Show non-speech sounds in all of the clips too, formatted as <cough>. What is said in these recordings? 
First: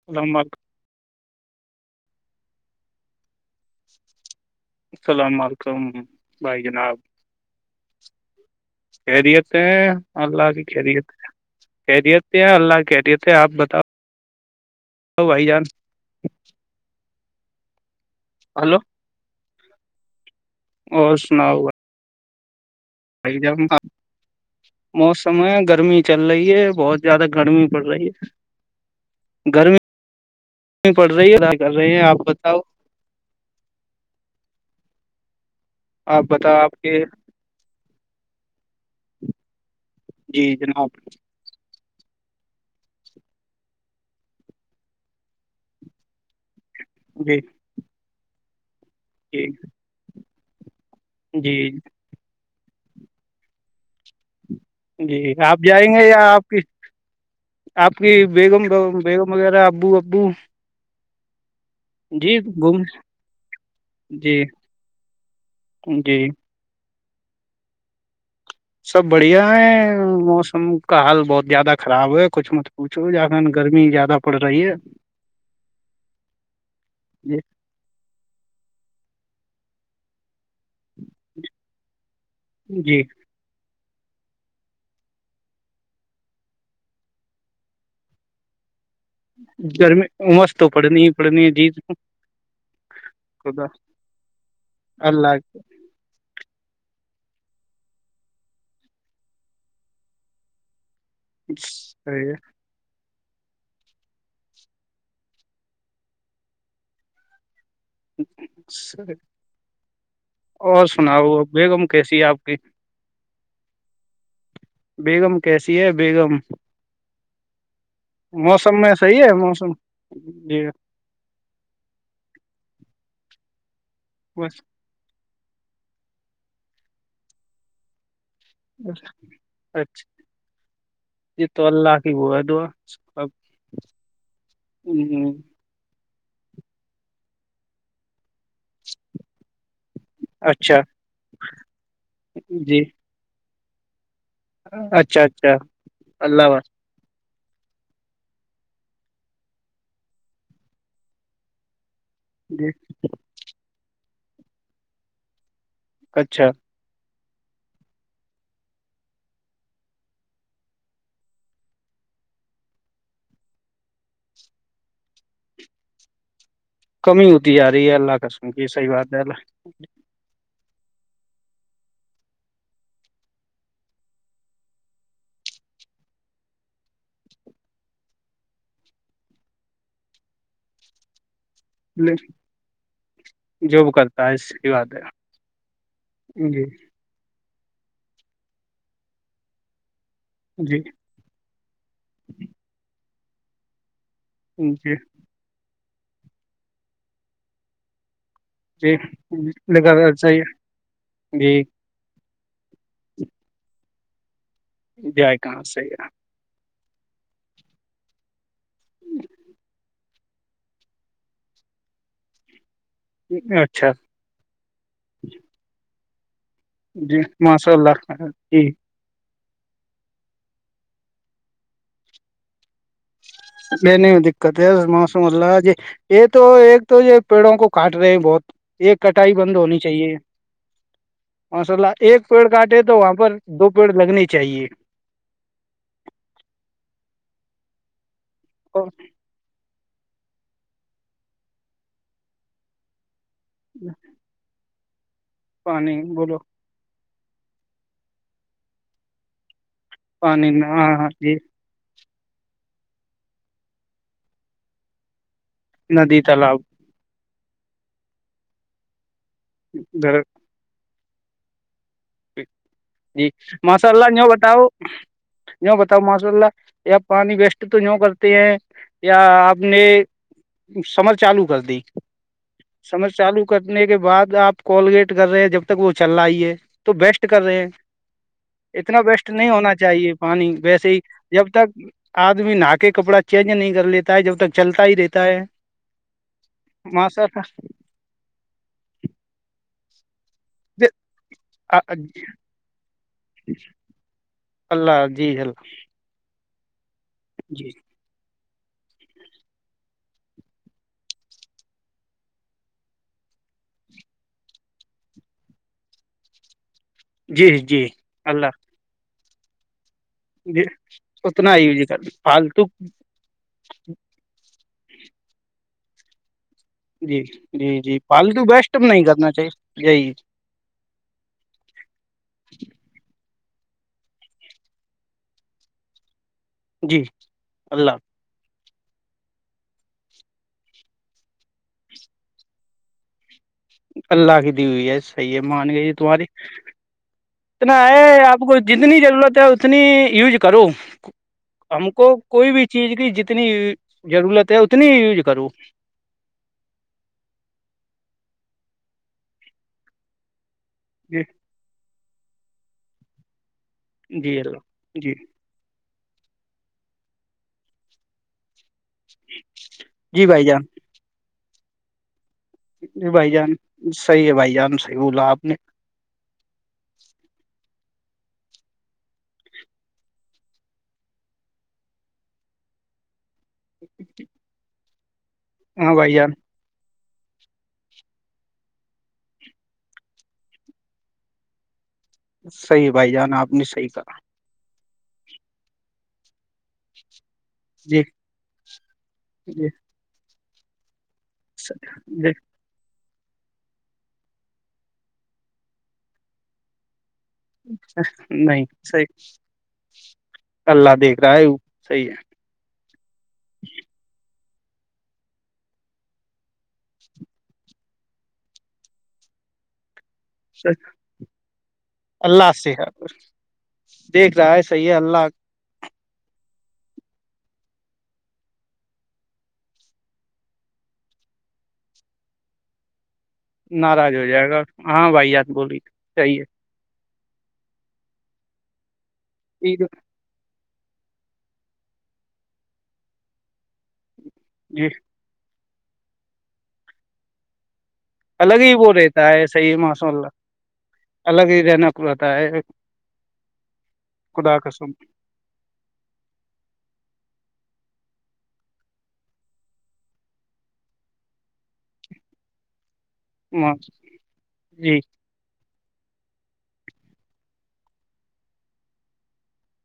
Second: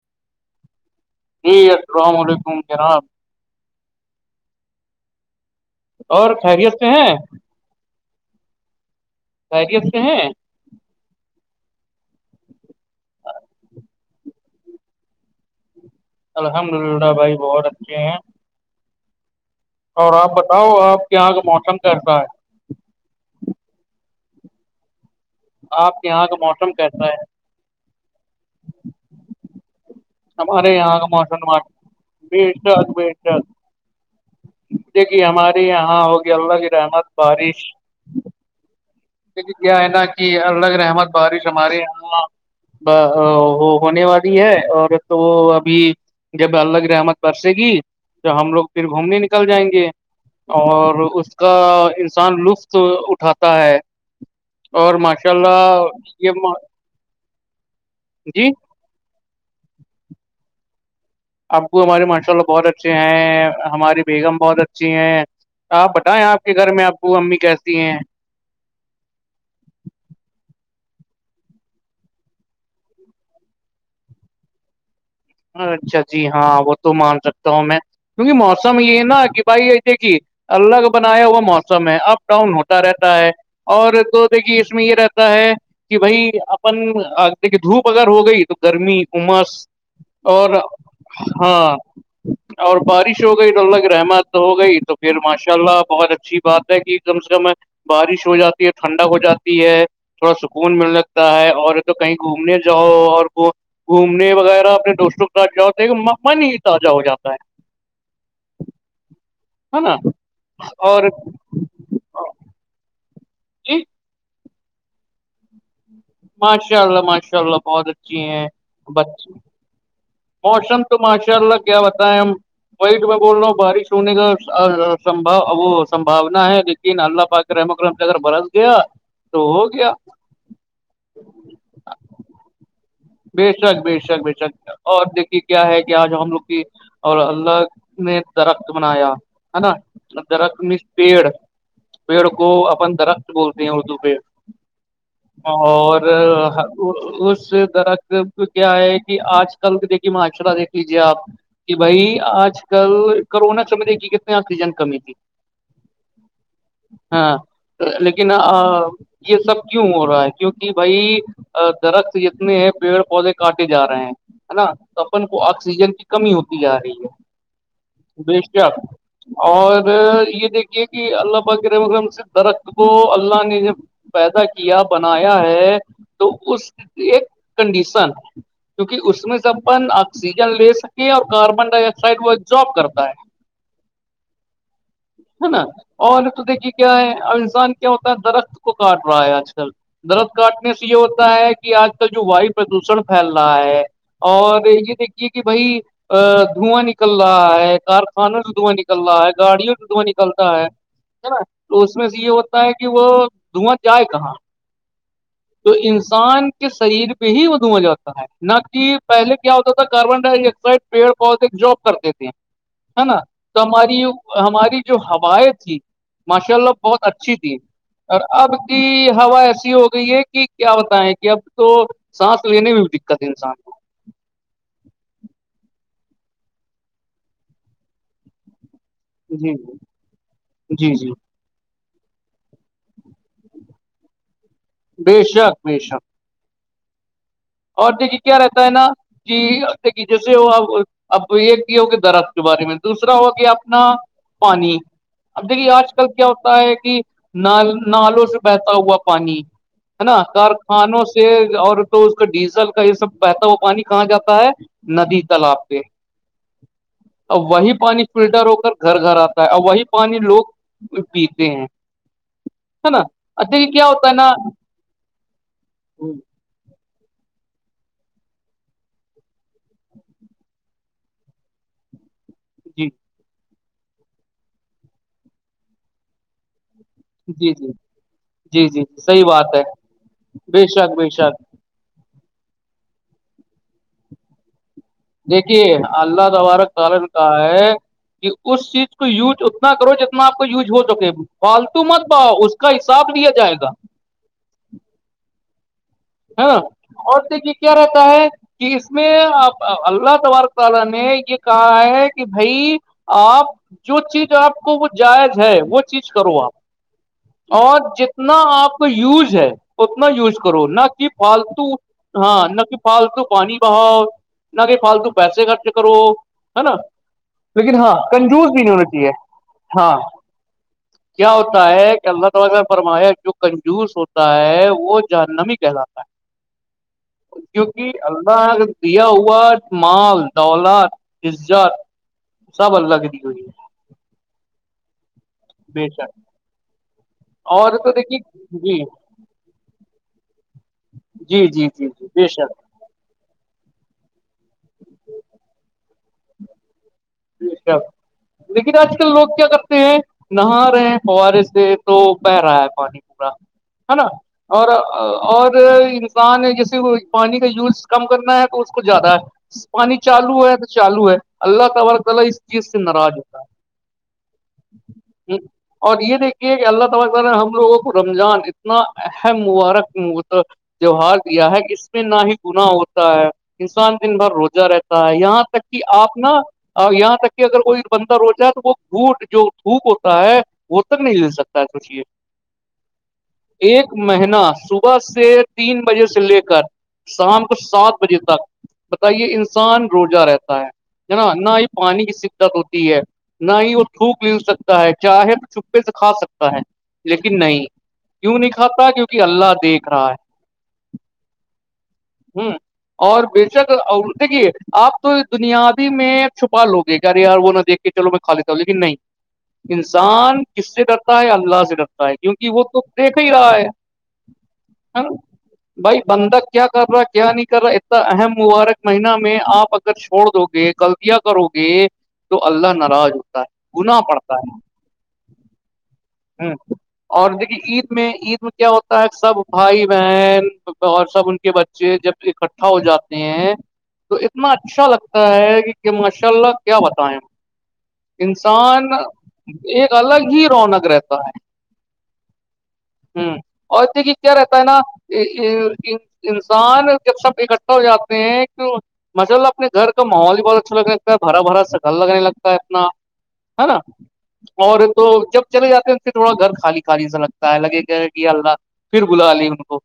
<unintelligible> جی السلام علیکم جناب <unintelligible> اور بھائی خیریت جناب ہیں خیریت ہے سے ہیں اللہ کی خیریت ہے خریت سے ہیں اللہ کی کیہریت ہے آپ بتاؤ بتاؤ بھائی جان الحمد للہ بھائی بہت اچھے ہیں ہلو اور آپ بتاؤ آپ کے اور یہاں کا موسم کیسا ہے آ ج موسم ہے گرمی آپ کے چل یہاں کا رہی ہے موسم بہت کیسا ہے زیادہ گرمی پڑ رہی ہے گرمی ہمارے یہاں کا پڑ رہی موسم ہے کر رہے ہیں آپ بی بتاؤ ش بی ش دیک کہ ہمارے یہاں آپ ہوگی اللہ بتاؤ کی آپ کے رحمت بارش کیا ہے نا کہ جی الگ جناب رحمت بارش ہمارے یہاں وہ ہونے والی ہے اور تو وہ ابھی جب اللہ رحمت جی برسے گی تو ہم لوگ پھر گھومنے جی نکل جائیں گے اور اس کا جی انسان لطف اٹھاتا ہے اور جی ماشاء آپ اللہ جائیں گے یا یہ آپ ما... کی آپ کی جی بیگم <unintelligible> بیگ وغیرہ ابو ابو ابگو ہمارے ماشاء جی اللہ بہت گھوم اچھے ہیں ہماری بیگم جی بہت اچھی ہے آپ جی بتائیں آپ کے گھر میں ابو امی کیسی ہیں سب بڑھیا ہے موسم کا حال بہت زیادہ خراب ہے کچھ مت پوچھ چ جخان گرمی زیادہ پڑ رہی ہے اچھا جی ہاں وہ تو مان جی سکتا ہوں میں کیونکہ موسم یہ ہے نا کہ بھائی ای تھے کہ الگ بنایا وہا موسم ہے اپ ڈاؤن ہوتا جی رہتا ہے اور دو دیکھیے اس میں یہ رہتا ہے کہ بھائی اپن دیکھیے دھوپ اگر ہو گئی تو گرمی امس گرمی مس اور تو پڑنی ہی پڑھنی ہے جی ہاں اور بارش ہو گئی تو خدا اللہ کی رحمت ہو گئی تو پھر ماشاء اللہ بہت اچھی بات ہے کہ <unintelligible> کم سے کم بارش ہو جاتی ہے ٹھنڈا ہو جاتی ہے تھوڑا سکون مل ج ہے تا ہے اور تو کہیں صحیح ہے، گھومنے جاؤ اور گھومنے وغیرہ اپنے دوستوں کے ساتھ جاؤتا ہے من ہی تازہ ہو جاتا ہے <unintelligible> سر ہے نا اور سناؤ بیگم کیسی ہے آپ کی <unintelligible> ا <unintelligible> بیگم کیسی ہے بیگم ماشاء اللہ ماشاء اللہ بہت اچھی ہیں موسم میں بچ صحیح ہے موسم جی موسم تو ماشاء اللہ کیا بتائے ہم وائٹ میں بول رہا ہوں بارش ہونے کا بس سبھا وہ سبانا ہے لیکن اللہ پاک کرم کرم سے اگر برس <unintelligible> گیا بس تو ہو گیا <unintelligible> جی تو اللہ کی ہو ہے دوا بے شک بے شک بے شک اور ہ دیکے کیا ہے ج ہم لوگ کی اور اللہ نے درخت بنایا ہے نا درخت اچھا میں پیڑ پیڑ کو جی اپن درخت <unintelligible> بولتے ہیں اردو پہ اچھا اچھا اور اللہ حافظ <unintelligible> اس درخت کو کیا ہے کہ آج کل دیکے معاشاءلہ دیکھ لیجے آپ <unintelligible> کہ بھائی آج جی کل کرونا ک دیکھیے کتنے آکسیجن کمی تھی اچھا ہاں لیکن یہ سب کیوں ہو رہا ہے کیوںک بھائی درخت جتنے ہیں پیڑ پودے کاٹے جا رہے ہیں نا سپن کو آکسیجن کی <unintelligible> کمی ہوتی جا رہی کمی ہوتی جا رہی ہے اللہ ہےدش قسم کی کیا صحیح بات ہے اور یہ دیکھ یہ کہ اللہ پ کے ر مرم سے درخت کو اللہ نے جب پیدا کیا بنایا ہے تو اس ایک <unintelligible> کنڈیشن کیونکہ اس میں سےب اپن آکسیجن لے سکیں اور کاربن <unintelligible> اللہ سائڈ وہ جاب کرتا ہے <unintelligible> بس کی بات ہے <unintelligible> ہے نا اور تو جی دیکھیے کیا ہے الزان <unintelligible> ہوتا ہے درخت کو کاٹ رہا ہے آج کل درخت کاٹنے جی سے یہ ہوتا ہے کہ آج کل جو وائف <unintelligible> پردوشن پھیل رہا ہے اور یہ جی دیک <unintelligible> کہ بھائی دھواں نکل رہا ہے کارخانہ <unintelligible> دھواں جی نکل رہا ہے گاڑیوں سے لگا دھواں صحیح نکلتا ہے ہے نا تو <unintelligible> اس میں سے یہ ہوتا ہے کہ وہ دھواں جائے کہاں <unintelligible> جائے <unintelligible> تو انسان <unintelligible> شریر پہ ہی وہھواں جاتتا ہے نہ کہ پہلے کیا ہوتا تھا کاربن ڈائی آکسائڈ پیڑ پہے جاب کرتے تھے ہے نا ہے تو اچھا ہماری ہماری جو ہوائیں تھی ماشاء اللہ بہت جی اچھی تھی ماشاء اللہ اور اب جی کی ہوا ایسی ہوگی تو یہ کہ کیا بتائیں کہ اب تو سانس لینے میں بھی دقت ہے انسان کو نہیں نہیں دقت ہے موسم اللہ جی یہ تو ایک تو یہ پیڑوں کو کاٹ رہے ہیں بہت ایک کٹائی جی بند جی ہونی چاہیے جی جی مسء اللہ ایک پیڑ کاٹے تو وہاں پر دو پیڑ لگنے چاہیے ب شک ب شک اور دیکھیے کیا رہتا ہے نا اور ج جیسے اب ایک بھی ہو کہ درخت کے بارے میں دوسرا ہو اپنا پانی اب دیکھیے آج پانی کل کیا بولو ہوتا ہے کہ ن نالوں سے بہتا ہوا پانی ہے نا پانی ہاں کارخانوں ہاں سے جی اور اس کا ڈیزل کا یہ سب بہتا ہو وہ پانی کہاں جاتا ہے ندی تالاب پہ ندی تالاب ا وہی پانی فلٹر ہو کر گھر گھر آتا ہے اور وہی پانی گھر لوگ پیتے ہیں ہے نا جی دیکھیے کیا ماشاء اللہ ہوتا ہے یوں نا بتاؤ یوں بتاؤ ماشاء اللہ یا پانی ویسٹ تو یوں کرتے ہیں یا آپ نے سمر چالو کر دی جی سمج چالو کرنے کے بعد آپ کولگیٹ کر رہے ہیں جب تک وہ چل رہا ہی ہے تو بیسٹ کر جی رہے ہیں جی جی جی اتنا صحیح بیسٹ نہیں بات ہے ہونا چاہیے پانی بے ویسے شک ہی بے شک جب تک آدمی نہا کے کپڑا چینج نہیں کر لیتا ہے جب تک چلتا ہی رہتا ہے دیکھیے اللہ تبارک سالن ماشاء کہا اللہ ہے کہ اس چیز کو یوج اتنا کرو جتنا آپ کو یوز ہو سکے فالتو مت پاؤ اس کا حساب لیا جائے گا اللہ جی اللہ ہے نا اور دیکھیے جی کیا رہتا ہے اس میں اللہ تبار تعالی نے یہ کہا ہے کہ بھائی آپ جو چیز آپ کو وہ جائز ہے وہ چیز کرو آپ جی اور جی جتنا اللہ آپ کو یوز ہے اتنا یوز جی کرو نہ اتنا پالتو ہی جی کر ہاں فالتو نہک پال فالتو پانی بہاؤ نہ کہ فالتو پیسے خرچ کرو ہے نا جی لیکن جی ہاں جی فالتو کنجوز بیسٹ نہیں بھیونٹی ہے کرنا چاہیے ہاں یہی کیا ہوتا ہے کہ اللہ تعالی نے فرمایا جو کنجوس ہوتا ہے وہ جاننمی کہلاتا جی کیک اللہ کے دٹ مال دولت عزت سب الگ کی ہوئیی اللہ کی دی ہوئییس یے مان بے گئی ج شک تمہاری اتنا اور تو دیکھیے ہے آپ کو جی جتنی ضرورت ہے <unintelligible> اتنی یوز کرو جی جی جی ہم کو جی بے کوئی شک بھی چیز کی جتنی ضرورت ہے اتنی یوز کروں اچھا لیکن آج کل لوگ کیا کرتے ہیں نہا رہے ہیں جی فوارے سے تو بہہ رہا ہے پانی پورا ہے نا جی اور اللہ جی اور انسان جیسے پانی کا یوز کم کرنا ہے تو اس کو زیادہ ہے پانی جی بھائی چالو ہے جان تو چالو ہے اللہ تبارک تعال اس چیز سے ج ناراض بھائی ہوتا ہے جان صحیح ہے بھائی جان صحیح بولا آپ نے <unintelligible> اور یہ دیکھیے کہ اللہ توبق نے ہم لوگوں کو رمضان اتنا اہم مبارکتا جوہار دیا ہے کہ اس میں نہ ہی گناہ ہوتا ہے انسان دن بھر روزہ رہتا ہے یہاں تک کہ ہاں بھائی آپ جان نا یہاں تک کہ اگر کوئی بندر ہوتا ہے تو وہ دوٹ جو تھوک ہوتا ہے وہ تک نہیں لل سکتا ہے سوچے صحیح ہے بھائی جان آپ نے صحیح ایک کہا مہینہ س <unintelligible> صبح سے تین بجے سے لے کر <unintelligible> شام کو سات جی بجے تک بتائیے جی انسان روزہ رہتا ہے ہے نا نہ ہی پانی کی جی شت ہوتی ہے <unintelligible> نہ ہی وہ تھوک ل سکتا ہے چاہے تو چھپے سے کھا سکتا ہے <unintelligible> لیکن نہیں وں نہیں کھاتا کیوںکہ اللہ دیکھ رہا ہے <unintelligible> اللہ دیکھ رہا ہے وہ صحیح ہے اور بے شک دیکھیے آپ تو بنیادی میں چھپا لو گے یارے یار وہ نہا دیکھ کے چلو میں کا لیتا ہوں لیکن نہیں انسان ہے کس سے ڈرتا ہے اللہ سے ڈرتا ہے کیونکہ اللہ وہ سے تو ہے دیکھ ہی رہا ہے دیکھ رہا ہے صحیح ہے نا اللہ بھائی بندک کیا کر رہا ہے کیا نہیں کر رہا اتنا اہم مبارک مہینہ میں آپ اگر چھوڑ دو گے کل کرو گے تو اللہ ناراض ہوتا ہے گنا ناراض ہو پڑتا جائے گا ہاں بھائی ات بول رہی <unintelligible> ہے ہ اور دیکھیے عید میں عید میں کیا ہوتا ہے سب ٹھیک بھائی ہے بہن اور سب ان کے بچے جب اکٹھا ہو جاتے ہیں تو اتنا اچھا جی لگتا ہے کہ ماشاء اللہ کیا بتائیں <unintelligible> الگ ہی انسان وہ رہتا ہے صحیح ایک ماشاء الگ اللہ ہی رونق رہتا ہ الگ ہی رہنق رہتا ہے اور د کہ کیا خدا رہتا ہے نا قسم <unintelligible> انسان جب سب اکٹھا ہو جاتے ہیں کہ مچا اللہ اپنے گھر کا ماحول بھی بہت اچھا لگنے لگتا ہے بھرا بھرا گل لگنے لگتا ہے اپنا <unintelligible> ہے نا اور جی تو جب چلے جاتے ہیں پھر تھوڑا گھر خالی خالی سا لگتا ہے لگے کہ کہ اللہ پھر بلا لے ان کو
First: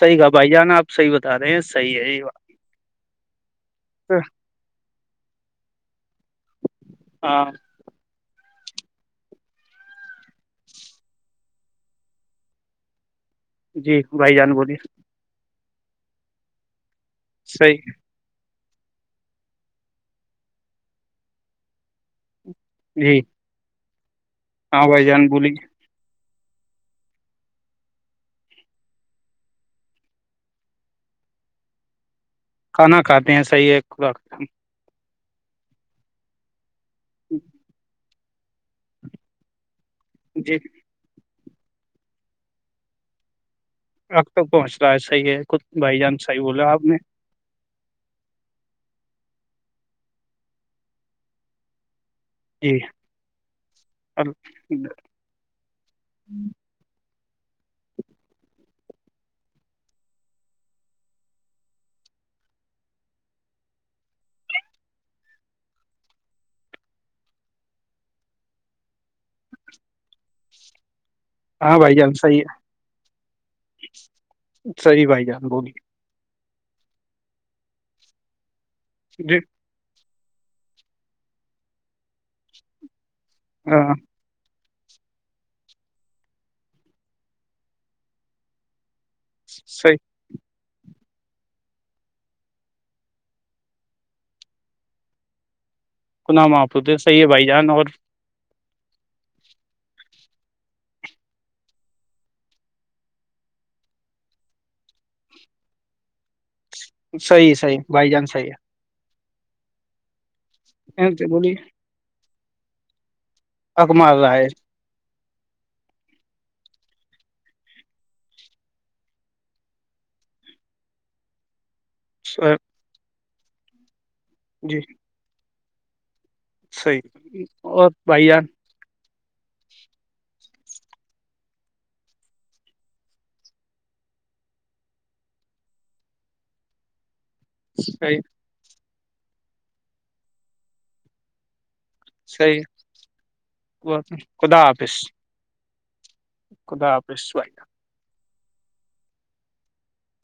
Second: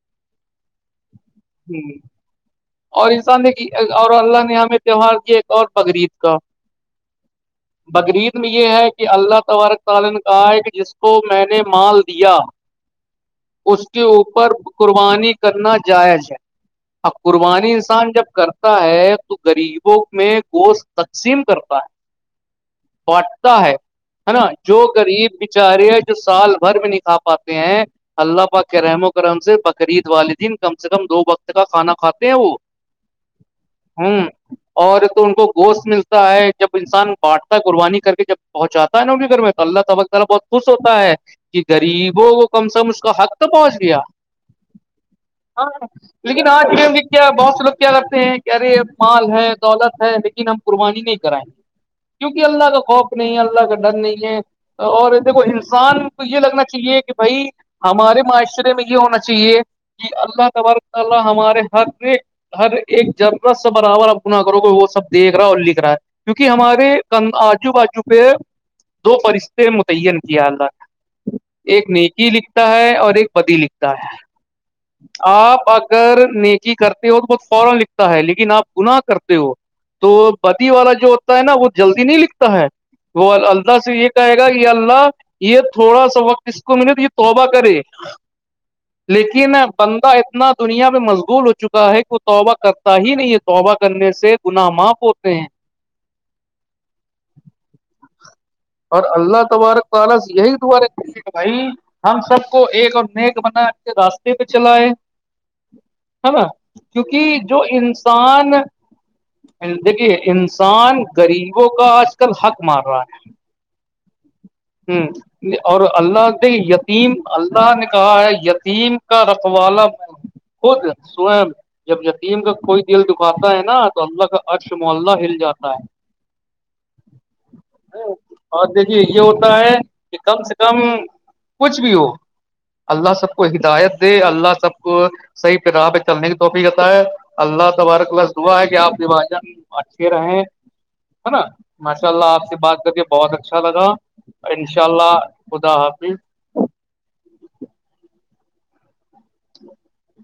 صحی کا بھائی جان آپح بتا رہے ہیں ہوں، صحی ہے یہیات <unintelligible> اور انسان نے اور اللہ نے ہمیں تیوار کیا ایک اور بقریید کا ہاں بقریید میں یہ ہے کہ اللہ تبارک تعالن کا ایک جس کو میں نے مال دیا اس جی کے بھائی اوپر جان بولیے قربانی کرنا جائز ہے اب قربانی صحیح انسان جب کر ہے تو گغریبوں میں گوشت تقسیم کرتا ہے جی بٹ ہے ہے نا جو ہاں بھائی جان غریب بولیے بچارے جو سال بھر میں نہیںکھا پاتے ہیں <unintelligible> اللہ پ کے رحم و کرم سے بقرعید والدین کم سے کم دو وقت کا کھانا کھاتے ہیں وہ <unintelligible> کھانا کھاتے ہیں صحیح ہے ہوں اور تو ان کو گوشت ملتا ہے جب انسان بانٹتا قربانی کر کے جب پہچاتا ہے نا کہ پھر میں تو اللہ تبق تلہ بہت جی خوش ہوتا ہے کہ غریبوں کو کم سے کم اس کا حق پہنچ گیا اب تک پہنچ رہا ہے صحیح ہے خود ہاں بھائی جان صحیح لیکن بولا آج آپ کے نے کیا بہت سے لوگ کیا لگتے ہیں کہہ رے مال ہے دولت ہے لیکن ہم قربانی نہیں کرائیں گے کیونکہ اللہ جی کا خوف نہیں ہے اللہ کا ڈر نہیں ہے اور دیکھو انسان کو یہ لگنا چاہیے کہ بھائی ہمارے معاشرے میں یہ ہونا چاہیے کہ اللہ تبارک وتعالی ہمارے ہر ایک ہر ایک ذراہ سا برابر آپ گنا کرو گے وہ سب دیکھ رہا ہے اور لکھ رہا ہے کیونکہ ہمارے آجو باجو پہ دو فرشتے متعین کیا اللہ نے ہاں ایک بھائی جان نیکی صحیح لکھتا ہے اور ایک بدی لکھتا ہے صحیح بھائی جان آپ بولیے اگر نیکی کرتے ہو تو فورن لکھتا ہے لیکن اپ گناہ کرتے جی ہو تو بدی والا جو ہوتا ہے نا وہ جلدی نہیں لکھتا ہے وہ اللہ ہاں سے یہ کہے گا کہ یا اللہ یہ تھوڑا سا وقت اس کو ملے تو یہ توبہ کرے لیکن صحیح بندہ اتنا دنیا میں مشگول ہو چکا ہے کہ وہ توبہ کرتا ہی نہیں ہے توبہ کرنے سے گنا ماف ہوتے ہیں گناہ ماف ہوتے صحیح ہے بھائی جان اور اور اللہ تبارک و تعالی سے یہی دعت رہتی ہے کہ بھائی ہم سب کو ایک اور نیک بنا کے راستے پہ چلائے ہے نا کیونکہ صحیح جو صحیح بھائی جان صحیح انسان دیکھیے انسان ہے بولیے غریبوں کا آج کل حق مار رہا ہے حق مار رہا ہے ہمم اور اللہ دے یتیم اللہ نے کہا ہے یتیم کا رکھوا <unintelligible> جب یتیم کا ہے کوئی دل دکھاتا ہے نا تو اللہ کا عرش جی ملہ ہل جاتا ہے صحیح اور بھائی یار اور دیکھیے یہ ہوتا ہے کہ کم سے کم کچھ بھی ہو اللہ سب کو ہدایت دے اللہ سب کو صحیح راہ پہ چلنے کی توفیق عتائے اللہ تبارک و صحیح تعالی سے دعا ہے کہ آپ بھی ماشاءاللہ اچھے رہیں ہے نا ماشاء اللہ آپ سے صحیح بات کر کے بہت اچھا لگا خدا ان شاء حافظ اللہ خدا حافظ خدا حافظ بھائی جان <inaudible>